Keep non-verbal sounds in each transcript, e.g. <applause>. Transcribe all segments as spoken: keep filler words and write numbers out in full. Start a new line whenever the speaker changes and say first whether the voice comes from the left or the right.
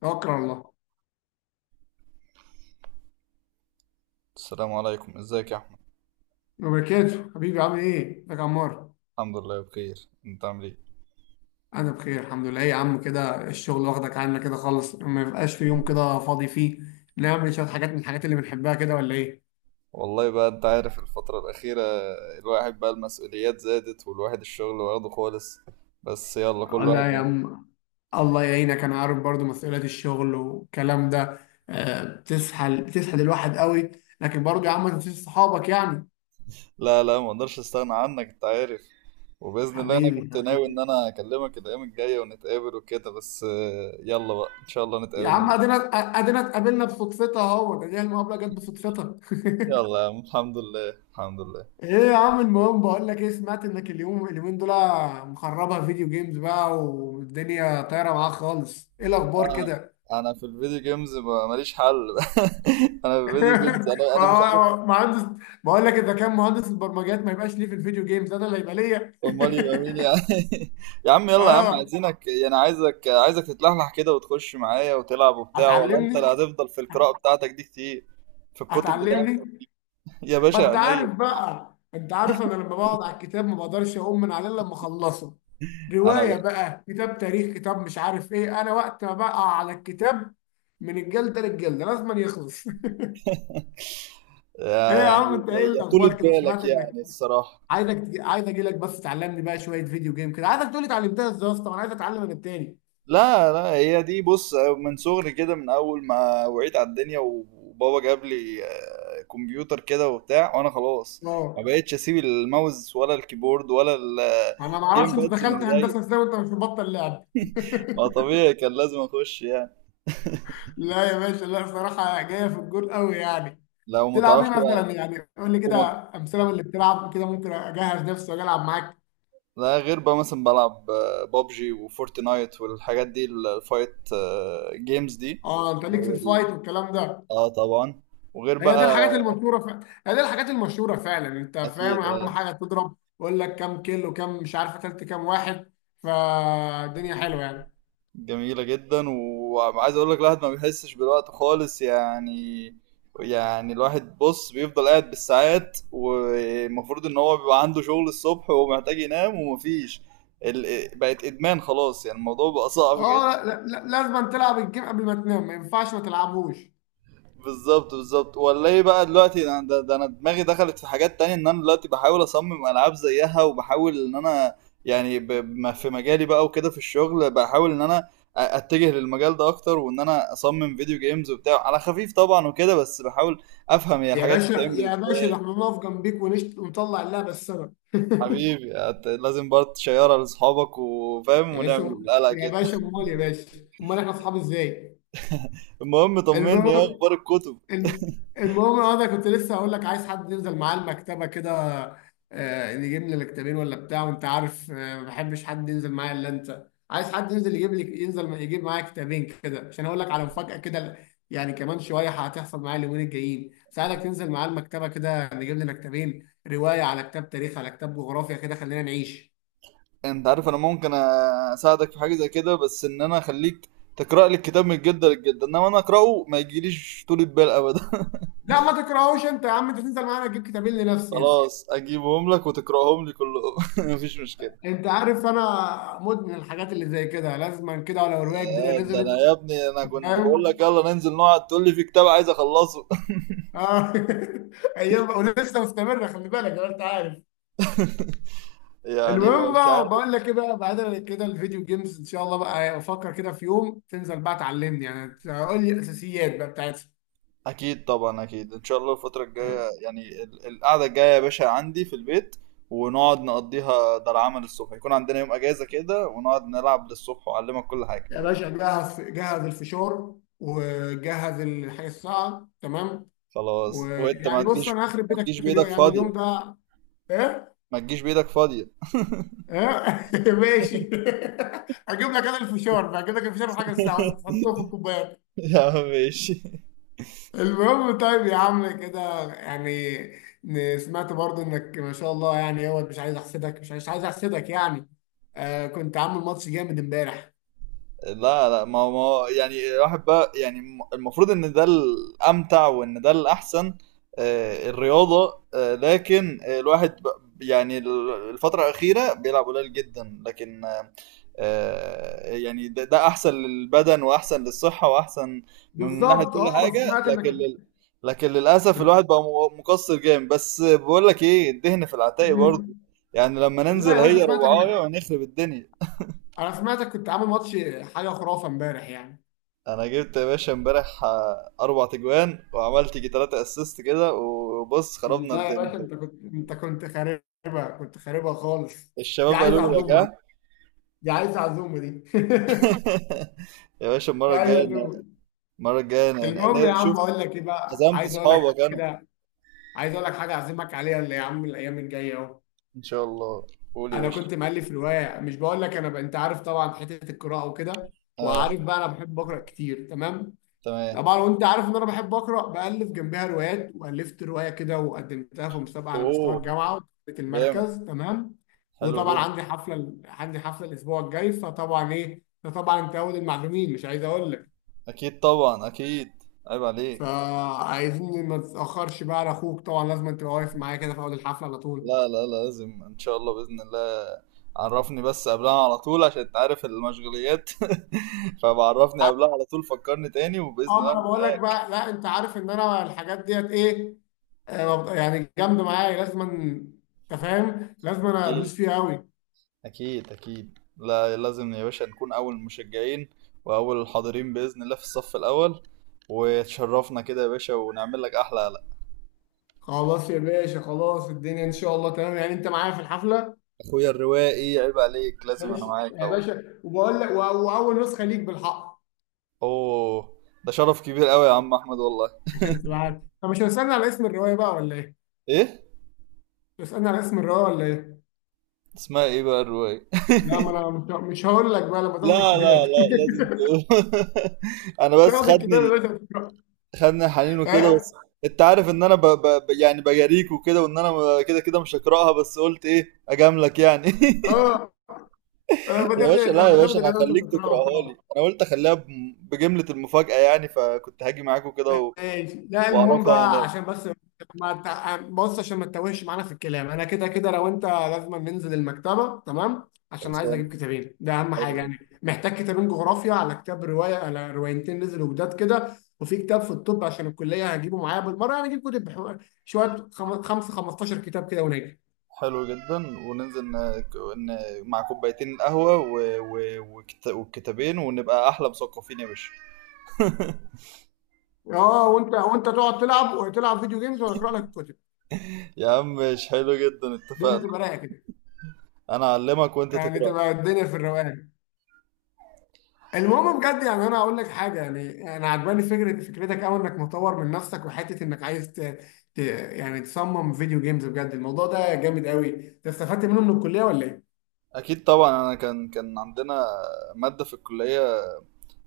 left: توكل على الله.
right: السلام عليكم، ازيك يا احمد؟
left: وبركاته، حبيبي. عامل ايه، ازيك يا عمار؟
right: الحمد لله بخير، انت عامل ايه؟
left: انا بخير الحمد لله. إيه يا عم، كده الشغل واخدك عنا كده خالص، ما يبقاش في يوم كده فاضي فيه؟ نعمل شويه حاجات من الحاجات اللي بنحبها كده ولا ايه؟
right: والله بقى، انت عارف الفترة الأخيرة الواحد بقى المسؤوليات زادت والواحد الشغل واخده خالص. بس يلا كل واحد
left: لا يا
right: مشغول.
left: عم، الله يعينك، انا عارف برضو مسؤوليات الشغل والكلام ده. آه، بتسحل بتسحل الواحد قوي. لكن برضو يا عم ما تنساش صحابك يعني.
right: لا لا، ما اقدرش استغنى عنك، انت عارف. وبإذن الله انا
left: حبيبي،
right: كنت ناوي ان
left: حبيبي،
right: انا اكلمك الأيام الجاية ونتقابل وكده، بس آه، يلا بقى ان شاء الله
left: يا
right: نتقابل
left: عم
right: نجي.
left: ادينا، ادينا اتقابلنا بصدفتها اهو، ده دي المقابله جت بصدفتها. <laughs>
right: يلا يا عم، الحمد لله الحمد لله.
left: ايه يا عم، المهم بقول لك ايه، سمعت انك اليوم اليومين دول مخربها فيديو جيمز بقى والدنيا طايره معاك خالص، ايه الاخبار
right: انا
left: كده؟
right: انا في الفيديو جيمز ما- ماليش حل. <laughs> انا في الفيديو جيمز،
left: <laughs>
right: انا
left: ما-
right: انا مش عارف.
left: هو مهندس، بقول لك اذا كان مهندس البرمجيات ما يبقاش ليه في الفيديو جيمز انا اللي يبقى ليا.
right: امال يبقى مين يا عم؟ <laughs> يا عم
left: <laughs>
right: يلا يا عم،
left: اه.
right: عايزينك يعني عايزك عايزك تتلحلح كده وتخش معايا وتلعب وبتاع، ولا انت اللي
left: هتعلمني،
right: هتفضل في القراءة بتاعتك دي كتير؟ في الكتب بتاعتك.
left: هتعلمني
right: <laughs> يا
left: ما
right: باشا
left: انت
right: عينيا.
left: عارف بقى، انت عارف انا لما بقعد على الكتاب ما بقدرش اقوم من عليه إلا لما اخلصه.
right: انا
left: روايه
right: ب-
left: بقى، كتاب تاريخ، كتاب مش عارف ايه، انا وقت ما بقى على الكتاب من الجلده للجلده لازم يخلص. <laughs> ايه
right: يا-
left: يا عم
right: يعني
left: انت،
right: يا
left: ايه
right: يا طولة
left: الاخبار كده، سمعت
right: بالك
left: انك
right: يعني، الصراحة.
left: عايزك تجي... عايز اجي لك بس تعلمني بقى شويه فيديو جيم كده، عايزك تقول لي اتعلمتها ازاي يا اسطى، انا عايز اتعلم انا التاني.
right: لا لا، هي دي بص من صغري كده، من اول ما وعيت على الدنيا وبابا جاب لي آه، كمبيوتر كده وبتاع، وانا خلاص ما
left: اه
right: بقتش اسيب الماوس ولا الكيبورد ولا
left: انا ما
right: الجيم
left: اعرفش انت
right: بادز من
left: دخلت
right: ايديا.
left: هندسه ازاي وانت مش مبطل لعب.
right: ما طبيعي كان لازم اخش يعني.
left: <laughs> لا يا باشا، لا صراحه جايه في الجول قوي يعني.
right: لو ما
left: تلعب ايه
right: تعرفش بقى.
left: مثلا يعني؟ قول لي كده
right: وما...
left: امثله من اللي بتلعب كده، ممكن اجهز نفسي واجي العب معاك.
right: لا، غير بقى مثلا بلعب بابجي وفورتنايت والحاجات دي، الفايت جيمز دي.
left: اه انت ليك في الفايت
right: وال-
left: والكلام ده.
right: اه طبعا. وغير
left: هي دي
right: بقى.
left: الحاجات المشهوره ف... هي دي الحاجات المشهوره فعلا. انت فاهم
right: اكيد
left: اهم
right: آه،
left: حاجه؟ تضرب يقول لك كام كيلو، كام مش عارف قتلت كام واحد، فالدنيا حلوه يعني.
right: جميلة جدا، وعايز اقول لك الواحد ما بيحسش بالوقت خالص يعني. يعني الواحد بص بيفضل قاعد بالساعات، والمفروض ان هو بيبقى عنده شغل الصبح ومحتاج ينام، ومفيش ال... بقت ادمان خلاص يعني، الموضوع بقى صعب.
left: اه لا لا لا- لازم تلعب الجيم قبل ما تنام، ما ينفعش ما تلعبوش.
right: بالظبط بالظبط، والله بقى دلوقتي انا ده, ده انا دماغي دخلت في حاجات تانية، ان انا دلوقتي بحاول اصمم العاب زيها، وبحاول ان انا يعني ب- بما في مجالي بقى وكده في الشغل، بحاول ان انا أ- اتجه للمجال ده اكتر، وان انا اصمم فيديو جيمز وبتاع على خفيف طبعا وكده، بس بحاول افهم هي
left: يا
right: الحاجات دي
left: باشا،
right: بتتعمل
left: يا باشا،
right: ازاي.
left: ده احنا نقف جنبيك ونشت ونطلع اللعبه السبب.
right: حبيبي، هت- لازم برضه تشيرها لاصحابك وفاهم
left: يا باشا،
right: ونعمل قلق
left: يا
right: كده.
left: باشا،
right: <laughs>
left: امال يا باشا، امال احنا اصحاب ازاي؟
right: المهم طمني، ايه
left: المهم،
right: اخبار الكتب؟
left: الم- المهم اه، انا ده كنت لسه هقول لك عايز حد ينزل معاه المكتبه كده، آه، نجيب لنا كتابين ولا بتاع، وانت عارف، آه، ما بحبش حد ينزل معايا الا انت. عايز حد ينزل يجيب لي، ينزل يجيب معايا كتابين كده، عشان اقول لك على مفاجاه كده يعني كمان شويه هتحصل معايا اليومين الجايين. سألك تنزل معاه المكتبه كده، نجيب لنا كتابين، روايه على كتاب تاريخ على كتاب جغرافيا كده، خلينا نعيش.
right: انت عارف انا ممكن اساعدك في حاجه زي كده، بس ان انا اخليك تقرا لي الكتاب من الجده للجده، انما انا اقراه ما يجيليش طول البال ابدا. <laughs>
left: لا ما تكرهوش انت يا عم، انت تنزل معانا تجيب كتابين لنفسي يعني.
right: خلاص اجيبهم لك وتقراهم لي كلهم. <laughs> مفيش مشكله.
left: انت عارف انا مدمن الحاجات اللي زي كده، لازما كده، ولو روايه جديده
right: آه، ده انا
left: نزلت.
right: يا ابني انا كنت بقول
left: فاهم.
right: لك يلا ننزل نقعد، تقول لي في كتاب عايز اخلصه.
left: اه. <laughs> ايام ولسه مستمره، خلي بالك، لو انت عارف.
right: <laughs> يعني
left: المهم
right: مش
left: بقى،
right: عارف.
left: بقول لك ايه بقى، بعيدا عن كده، الفيديو جيمز ان شاء الله بقى افكر كده في يوم تنزل بقى تعلمني يعني، تقول لي الاساسيات بقى بتاعتها.
right: اكيد طبعا اكيد، ان شاء الله الفتره الجايه يعني ال- القعده الجايه يا باشا عندي في البيت، ونقعد نقضيها. ده العمل الصبح يكون عندنا يوم اجازه كده ونقعد نلعب للصبح، واعلمك كل حاجه.
left: يا باشا، جهز جهز الفشار، وجهز الحاجه الساعه تمام.
right: خلاص، وانت ما
left: ويعني بص،
right: تجيش.
left: انا هخرب
right: ما
left: بيتك
right: تجيش
left: في اليوم
right: بايدك
left: يعني اليوم
right: فاضية.
left: ده. ايه.
right: ما تجيش بايدك فاضية.
left: ايه. <laughs> ماشي. <laughs> هجيب لك انا الفشار بقى، هجيب لك الفشار وحاجه الساعه، وانت
right: <laughs>
left: تحطه في الكوبايه.
right: يا عم ماشي.
left: المهم طيب يا عم كده يعني، ن- سمعت برضو انك ما شاء الله يعني، هو مش عايز احسدك، مش عايز مش عايز احسدك يعني، آه كنت عامل ماتش جامد امبارح.
right: لا لا، ما ما هو يعني الواحد بقى يعني الم- المفروض ان ده الامتع وان ده الاحسن. آه، الرياضة، آه، لكن آه، الواحد بق- يعني ال- الفترة الأخيرة بيلعب قليل جدا، لكن آه، آه، يعني ده, ده أحسن للبدن وأحسن للصحة وأحسن من ناحية
left: بالظبط.
right: كل
left: اه بس
right: حاجة،
left: سمعت انك
right: لكن لل... لكن للأسف الواحد
left: كنت.
right: بقى م- مقصر جامد، بس بقول لك إيه الدهن في العتاق برضه.
left: مم.
right: يعني لما
left: لا
right: ننزل
left: يا باشا،
right: هي
left: سمعتك
right: ربعاية
left: انك،
right: ونخرب الدنيا.
left: انا سمعتك كنت عامل ماتش حاجه خرافه امبارح يعني.
right: انا جبت يا باشا امبارح آه، اربع تجوان، وعملت جي تلاتة اسيست كده وبص خربنا
left: لا يا
right: الدنيا
left: باشا، انت
right: خالص.
left: كنت انت كنت خاربها، كنت خاربها خالص. دي
right: الشباب
left: عايزه
right: قالوا لك
left: عزومه دي،
right: ها.
left: دي عايزه عزومه دي. <laughs>
right: <laughs> يا باشا،
left: دي
right: المره
left: عايزه
right: الجايه أنا-
left: عزومه.
right: المره الجايه انا أنا-
left: المهم يا
right: أنا
left: عم،
right: شفت
left: بقول لك ايه بقى،
right: عزمت
left: عايز اقول لك
right: اصحابك انا.
left: كده، عايز اقول لك حاجه اعزمك عليها، اللي يا عم الايام الجايه اهو.
right: ان شاء الله، قول يا
left: انا
right: باشا.
left: كنت مؤلف روايه، مش بقول لك انا ب... انت عارف طبعا حته القراءه وكده،
right: اه.
left: وعارف بقى انا بحب اقرا كتير تمام.
right: تمام.
left: طبعا، وانت عارف ان انا بحب اقرا، بالف جنبها روايات، والفت روايه كده وقدمتها في مسابقه على مستوى
right: اوه،
left: الجامعه وكسبت
right: جامد،
left: المركز تمام.
right: حلو
left: وطبعا
right: جدا.
left: عندي حفله ال- عندي حفله الاسبوع الجاي، فطبعا ايه ده، طبعا انت اول المعلومين، مش عايز اقول لك.
right: اكيد طبعا اكيد، عيب عليك.
left: فعايزين ما تتاخرش بقى على اخوك، طبعا لازم انت واقف معايا كده في اول الحفله على طول.
right: لا لا لا، لازم ان شاء الله باذن الله. عرفني بس قبلها على طول عشان انت عارف المشغوليات. <laughs> فبعرفني قبلها على طول، فكرني تاني، وباذن
left: اه
right: الله
left: ما
right: أنا
left: انا بقول لك
right: معاك.
left: بقى، لا انت عارف ان انا الحاجات ديت ايه، آه، ببقى يعني جامده معايا، لازم انت فاهم، لازم انا
right: اكيد
left: ادوس فيها قوي.
right: اكيد اكيد، لا لازم يا باشا نكون اول المشجعين، واول الحاضرين باذن الله في الصف الاول، وتشرفنا كده يا باشا ونعمل لك احلى قلق.
left: خلاص يا باشا، خلاص، الدنيا ان شاء الله تمام يعني، انت معايا في الحفله.
right: اخويا الروائي عيب عليك، لازم انا
left: ماشي
right: معاك
left: يا
right: طبعا.
left: باشا، وبقول لك و- واول نسخه ليك بالحق،
right: اوه، ده شرف كبير قوي يا عم احمد والله.
left: عشان تبقى عارف. طب مش هتسالني على اسم الروايه بقى ولا ايه؟
right: ايه؟
left: تسالني على اسم الروايه ولا ايه؟
right: اسمها ايه بقى الرواية؟
left: لا ما انا مش مش هقول لك بقى، لما تاخد
right: لا
left: الكتاب.
right: لا لا، لازم تقول. <laughs> انا
left: <laughs>
right: بس
left: تاخد الكتاب
right: خدني
left: يا
right: ال-
left: باشا تقراه.
right: خدني الحنين وكده
left: ها؟
right: بس. انت عارف ان انا ب... ب... ب- يعني بجاريك وكده، وان انا م- كده كده مش هقراها، بس قلت ايه اجاملك يعني.
left: اه، لما
right: <laughs> يا
left: تاخد
right: باشا، لا يا
left: لما
right: باشا
left: تاخد
right: انا
left: الروايه، مش
right: هخليك تقراها لي.
left: هتقراها.
right: انا قلت اخليها ب... بجملة المفاجأة يعني، فكنت هاجي معاك وكده و...
left: ماشي. لا المهم
right: واعرفها
left: بقى
right: هناك.
left: عشان بس، ما تع- بص عشان ما تتوهش معانا في الكلام، انا كده كده لو انت، لازم ننزل المكتبه تمام، عشان عايز
right: خلصان،
left: اجيب كتابين، ده اهم حاجه
right: حلو،
left: يعني، محتاج كتابين جغرافيا على كتاب روايه على روايتين نزلوا جداد كده، وفي كتاب في الطب عشان الكليه هجيبه معايا بالمره يعني، اجيب كتب بحو- شويه، خم- خمسه خمستاشر كتاب كده ونجي.
right: حلو جدا. وننزل ن... ن... مع كوبايتين قهوة و... و... وكت... والكتابين، ونبقى احلى مثقفين يا باشا.
left: اه، وانت، وانت تقعد تلعب وتلعب فيديو جيمز وانا اقرا لك الكتب.
right: <laughs> يا عم مش حلو جدا؟
left: الدنيا
right: اتفقنا،
left: تبقى رايقه كده
right: انا اعلمك وانت
left: يعني،
right: تقرا.
left: تبقى الدنيا في الروقان. المهم بجد، يعني انا اقول لك حاجه، يعني انا عجباني فكره فكرتك قوي، انك مطور من نفسك وحته انك عايز ت... ت... يعني تصمم فيديو جيمز، بجد الموضوع ده جامد قوي. انت استفدت منه من الكليه ولا ايه؟
right: اكيد طبعا، انا كان كان عندنا ماده في الكليه،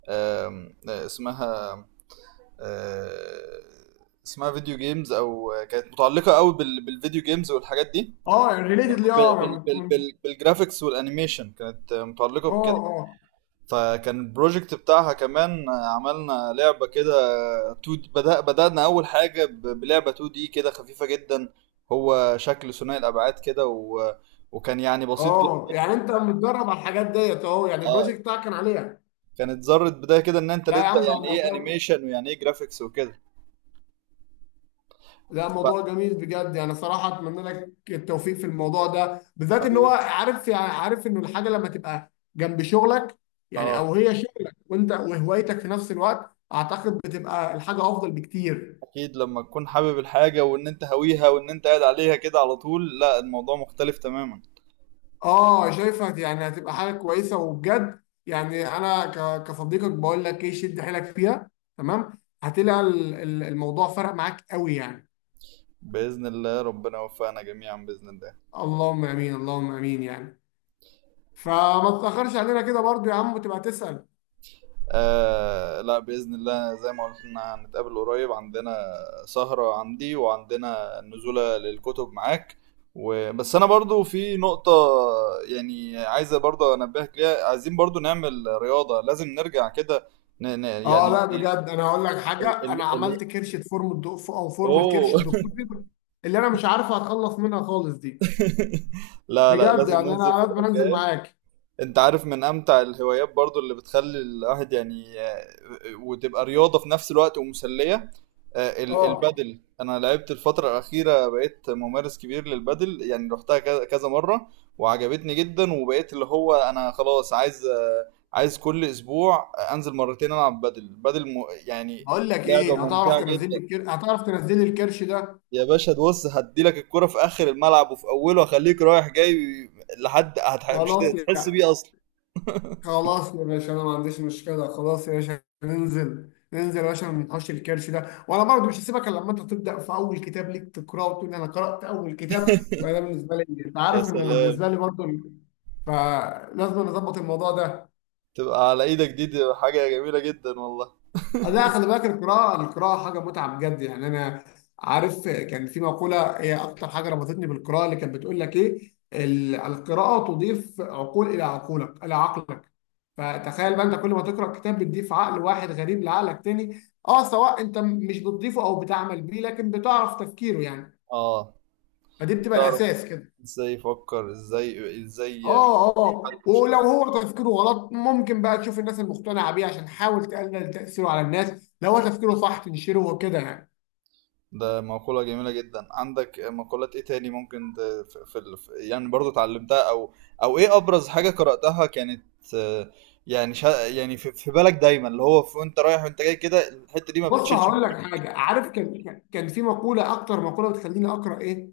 right: آم، آه، اسمها آه، اسمها فيديو جيمز، او كانت متعلقه قوي بال- بالفيديو جيمز والحاجات دي،
left: اه، ريليتد ليه.
right: بال-
left: اه
right: بال-
left: من-
right: بال-
left: من-
right: بال- بالجرافيكس والانيميشن، كانت متعلقه
left: اه
right: بكده.
left: اه
right: فكان البروجكت بتاعها كمان عملنا لعبه كده تو، بدأ بدأنا اول حاجه ب- بلعبه تو دي كده، خفيفه جدا. هو شكل ثنائي الابعاد كده و... وكان يعني بسيط جدا.
left: اه يعني انت متدرب على الحاجات ديت اهو، يعني
right: اه،
left: البروجكت بتاعك كان عليها.
right: كانت ذرة بداية كده ان انت
left: لا يا
right: تبدأ
left: عم، ده
right: يعني ايه
left: الموضوع،
right: انيميشن، ويعني ايه جرافيكس وكده.
left: لا
right: بقى،
left: موضوع جميل بجد يعني، صراحة أتمنى لك التوفيق في الموضوع ده بالذات، إن هو
right: حبيبي.
left: عارف يعني، عارف إنه الحاجة لما تبقى جنب شغلك يعني،
right: اه،
left: أو هي شغلك وأنت وهوايتك في نفس الوقت، أعتقد بتبقى الحاجة أفضل بكتير.
right: اكيد لما تكون حابب الحاجة وان انت هاويها وان انت قاعد عليها كده على طول، لا الموضوع مختلف تماما.
left: آه شايفها يعني هتبقى حاجة كويسة وبجد يعني أنا ك- كصديقك بقول لك إيه، شد حيلك فيها. تمام، هتلاقي ال- ال- الموضوع فرق معاك قوي يعني.
right: بإذن الله ربنا يوفقنا جميعا بإذن الله.
left: اللهم آمين، اللهم آمين يعني. فما تتأخرش علينا كده برضو يا عم، وتبقى تسأل.
right: آه لا، بإذن الله زي ما قلنا هنتقابل قريب، عندنا سهرة عندي وعندنا نزولة للكتب معاك. وبس، أنا برضو في نقطة يعني عايزة برضو أنبهك ليها، عايزين برضو نعمل رياضة، لازم نرجع كده. ن... ن...
left: اه
right: يعني
left: لا
right: ال...
left: بجد، انا هقول لك حاجه،
right: ال...
left: انا
right: ال...
left: عملت كرشه فورمه دو... او فورمه كرش
right: أوه. <laughs>
left: الدكتور فيبر اللي انا مش عارف اتخلص منها خالص دي،
right: لا لا
left: بجد
right: لازم
left: يعني
right: ننزل
left: انا لازم انزل
right: كده.
left: معاك.
right: انت عارف من امتع الهوايات برضو اللي بتخلي الواحد يعني، آه، وتبقى رياضة في نفس الوقت ومسلية. آه، ال-
left: اه،
right: البادل انا لعبت الفترة الاخيرة، بقيت ممارس كبير للبادل يعني، رحتها كذا كذا مرة وعجبتني جدا، وبقيت اللي هو انا خلاص عايز آه، عايز كل اسبوع انزل مرتين العب بادل بادل م... يعني
left: هقول لك
right: لعبة
left: ايه، هتعرف
right: ممتعة
left: تنزل لي
right: جدا.
left: الكر... هتعرف تنزل لي الكرش ده؟
right: يا باشا تبص، هديلك الكرة في اخر الملعب وفي اوله، هخليك رايح جاي لحد هتح... مش
left: خلاص
right: هتحس
left: يعني،
right: بيه اصلا.
left: خلاص يا باشا، انا ما عنديش مشكله، خلاص يا باشا، ننزل، ننزل يا باشا، ما ننحوش الكرش ده، وانا برضه مش هسيبك الا لما انت تبدا في اول كتاب ليك تقراه وتقول انا قرات اول كتاب، يبقى ده بالنسبه لي، انت
right: يا
left: عارف ان
right: سلام،
left: بالنسبه لي برضه ال- فلازم نظبط الموضوع ده.
right: تبقى على ايدك دي, دي حاجة جميلة جدا والله.
left: آه، لا خلي بالك، القراءة، القراءة حاجة متعة بجد يعني، أنا عارف كان في مقولة هي أكتر حاجة ربطتني بالقراءة، اللي كانت بتقول لك إيه ال- القراءة تضيف عقول إلى عقولك، إلى عقلك. فتخيل بقى أنت كل ما تقرأ كتاب بتضيف عقل واحد غريب لعقلك تاني، أه سواء أنت مش بتضيفه أو بتعمل بيه لكن بتعرف تفكيره يعني،
right: اه،
left: فدي بتبقى
right: بتعرف
left: الأساس كده.
right: ازاي يفكر، ازاي ازاي بي-
left: اه
right: بيحل
left: اه، ولو
right: مشكلات.
left: هو تفكيره غلط ممكن بقى تشوف الناس المقتنعة بيه عشان تحاول تقلل تأثيره على الناس، لو هو تفكيره صح تنشره وكده يعني.
right: ده مقولة جميلة جدا، عندك مقولات ايه تاني ممكن ت- في في ال- في- يعني برضو اتعلمتها او او، ايه ابرز حاجة قرأتها كانت؟ آه، يعني شا يعني في, في بالك دايما اللي هو في- وانت رايح وانت جاي كده، الحتة دي ما
left: بص
right: بتشيلش من
left: هقول لك
right: دماغك.
left: حاجه، عارف كان كان كان في مقوله، اكتر مقوله بتخليني اقرا ايه،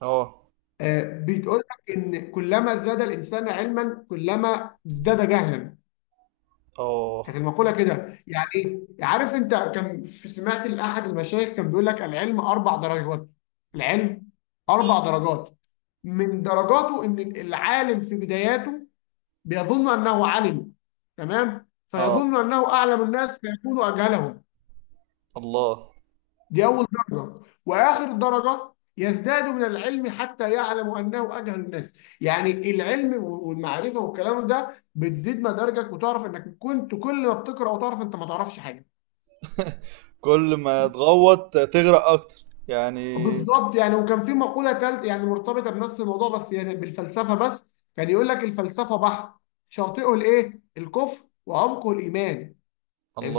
right: اه
left: آه بتقول لك ان كلما زاد الانسان علما كلما ازداد جهلا،
right: اه
left: كانت المقوله كده. يعني ايه؟ عارف انت، كان في سمعت لاحد المشايخ كان بيقول لك العلم اربع درجات، العلم اربع درجات من درجاته ان العالم في بداياته بيظن انه عالم تمام،
right: اه.
left: فيظن انه اعلم الناس فيكون اجهلهم،
right: الله.
left: دي أول درجة. وآخر درجة يزداد من العلم حتى يعلم أنه أجهل الناس، يعني العلم والمعرفة والكلام ده بتزيد مدارجك وتعرف أنك كنت، كل ما بتقرأ وتعرف أنت ما تعرفش حاجة.
right: كل ما تغوط تغرق اكتر يعني.
left: بالظبط يعني. وكان في مقولة تالت يعني مرتبطة بنفس الموضوع بس يعني بالفلسفة بس، كان يقول لك الفلسفة بحر شاطئه الإيه؟ الكفر، وعمقه الإيمان.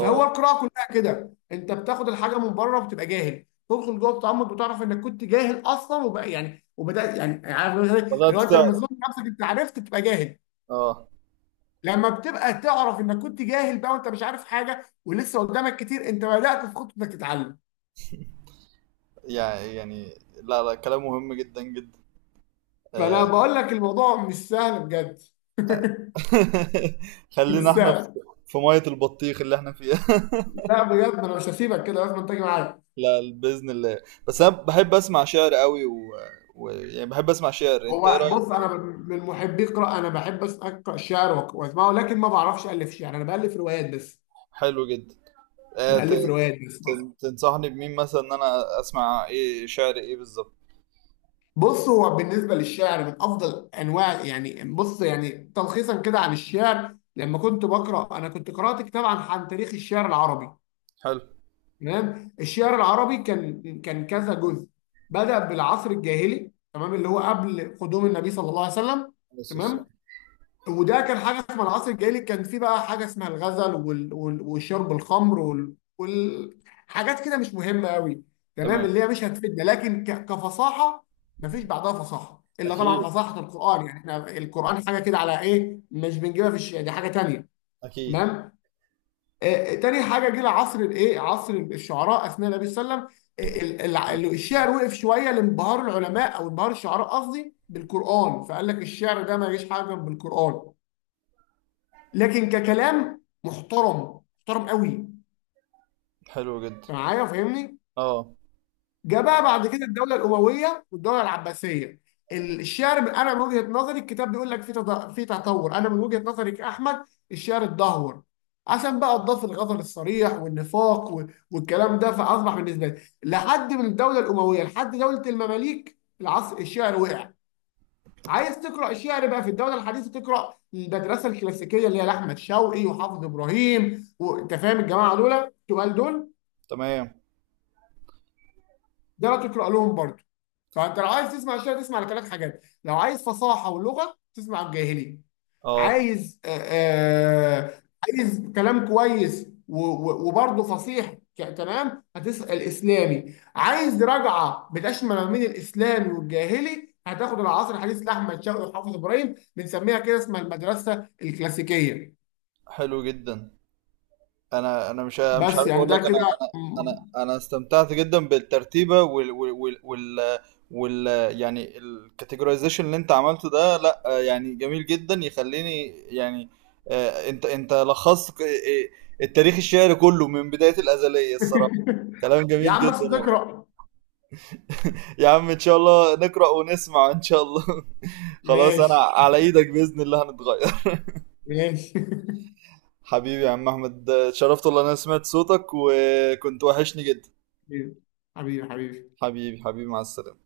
left: فهو القراءه كلها كده، انت بتاخد الحاجه من بره وبتبقى جاهل، تدخل جوه التعمق بتعرف انك كنت جاهل اصلا، وبقى يعني وبدات يعني عارف، اللي
right: بدأت
left: هو انت لما
right: تعرف.
left: تظن نفسك انت عرفت تبقى جاهل،
right: اه،
left: لما بتبقى تعرف انك كنت جاهل بقى وانت مش عارف حاجه ولسه قدامك كتير، انت بدات في خطوه انك تتعلم.
right: يعني يعني لا لا كلام مهم جدا جدا.
left: فانا
right: آه،
left: بقول لك الموضوع مش سهل بجد،
right: <laughs>
left: مش
right: خلينا احنا في
left: سهل.
right: في مية البطيخ اللي احنا فيها. <laughs>
left: لا بجد انا مش هسيبك كده، لازم تيجي معايا.
right: لا بإذن الله، بس انا بحب اسمع شعر قوي و... و... يعني بحب اسمع شعر، انت ايه
left: هو
right: رأيك؟
left: بص، انا من من محبي القراءه، انا بحب أس- اقرا الشعر وأك- واسمعه، لكن ما بعرفش الف شعر، انا بالف روايات بس،
right: حلو جدا. آه، ت...
left: بألف روايات بس
right: تن- تنصحني بمين مثلا ان انا اسمع، ايه شعر ايه بالظبط؟
left: بص هو بالنسبة للشعر من أفضل أنواع، يعني بص يعني تلخيصا كده عن الشعر، لما كنت بقرأ أنا كنت قرأت كتاب عن عن تاريخ الشعر العربي
right: حلو.
left: تمام. الشعر العربي كان كان كذا جزء، بدأ بالعصر الجاهلي تمام، اللي هو قبل قدوم النبي صلى الله عليه وسلم
right: بس السلام.
left: تمام، وده كان حاجه اسمها العصر الجاهلي، كان في بقى حاجه اسمها الغزل وال... وال... وشرب الخمر وال... وال... حاجات كده مش مهمه قوي تمام،
right: تمام.
left: اللي هي مش هتفيدنا، لكن ك... كفصاحه، مفيش بعدها فصاحه الا طبعا
right: اكيد
left: فصاحه القران، يعني احنا القران حاجه كده على ايه، مش بنجيبها في الش... دي حاجه تانيه
right: اكيد.
left: تمام. آه آه، تاني حاجه جه عصر الايه، عصر الشعراء اثناء النبي صلى الله عليه وسلم، ال- ال- ال- الشعر وقف شويه لانبهار العلماء او انبهار الشعراء قصدي بالقران، فقال لك الشعر ده ما يجيش حاجه بالقران، لكن ككلام محترم، محترم قوي. انت
right: حلو جدا.
left: معايا فاهمني؟
right: اه
left: جاء بقى بعد كده الدوله الامويه والدوله العباسيه، الشعر ب- انا من وجهه نظري الكتاب بيقول لك في تد- في تطور، انا من وجهه نظري كاحمد الشعر اتدهور، عشان بقى اضاف الغزل الصريح والنفاق و- والكلام ده، فاصبح بالنسبه لي لحد من الدوله الامويه لحد دوله المماليك العصر الشعر وقع. عايز تقرا شعر بقى في الدوله الحديثه، تقرا المدرسه الكلاسيكيه اللي هي لاحمد شوقي وحافظ ابراهيم، وانت فاهم الجماعه دول تقال دول،
right: تمام
left: ده لا تقرا لهم برضه. فانت لو عايز تسمع الشعر، تسمع لثلاث حاجات: لو عايز فصاحه ولغه تسمع الجاهلي،
right: اه.
left: عايز آه، آه، عايز كلام كويس و- و- وبرضه فصيح ك- كلام هتسأل إسلامي، عايز رجعة بتشمل ما بين الإسلامي والجاهلي هتاخد العصر الحديث لأحمد شوقي وحافظ إبراهيم، بنسميها كده اسمها المدرسة الكلاسيكية.
right: حلو جدا. انا انا مش مش
left: بس
right: عارف
left: يعني
right: اقول
left: ده
right: لك انا
left: كده.
right: انا انا انا استمتعت جدا بالترتيبه وال وال وال, وال, وال يعني الكاتيجورايزيشن اللي انت عملته ده. لا آه، يعني جميل جدا يخليني يعني. آه، انت انت لخصت ك- آه، التاريخ الشعري كله من بدايه الازليه الصراحه.
left: <laughs>
right: كلام
left: يا
right: جميل
left: عم بس
right: جدا والله.
left: تقرأ.
right: <laughs> يا عم ان شاء الله نقرا ونسمع ان شاء الله. <laughs> خلاص انا
left: ماشي.
right: على ايدك باذن الله هنتغير. <laughs>
left: ماشي.
right: حبيبي يا عم احمد، آه، اتشرفت والله إن انا سمعت صوتك وكنت وحشني جدا.
left: <laughs> حبيبي حبيبي.
right: حبيبي حبيبي، مع السلامة.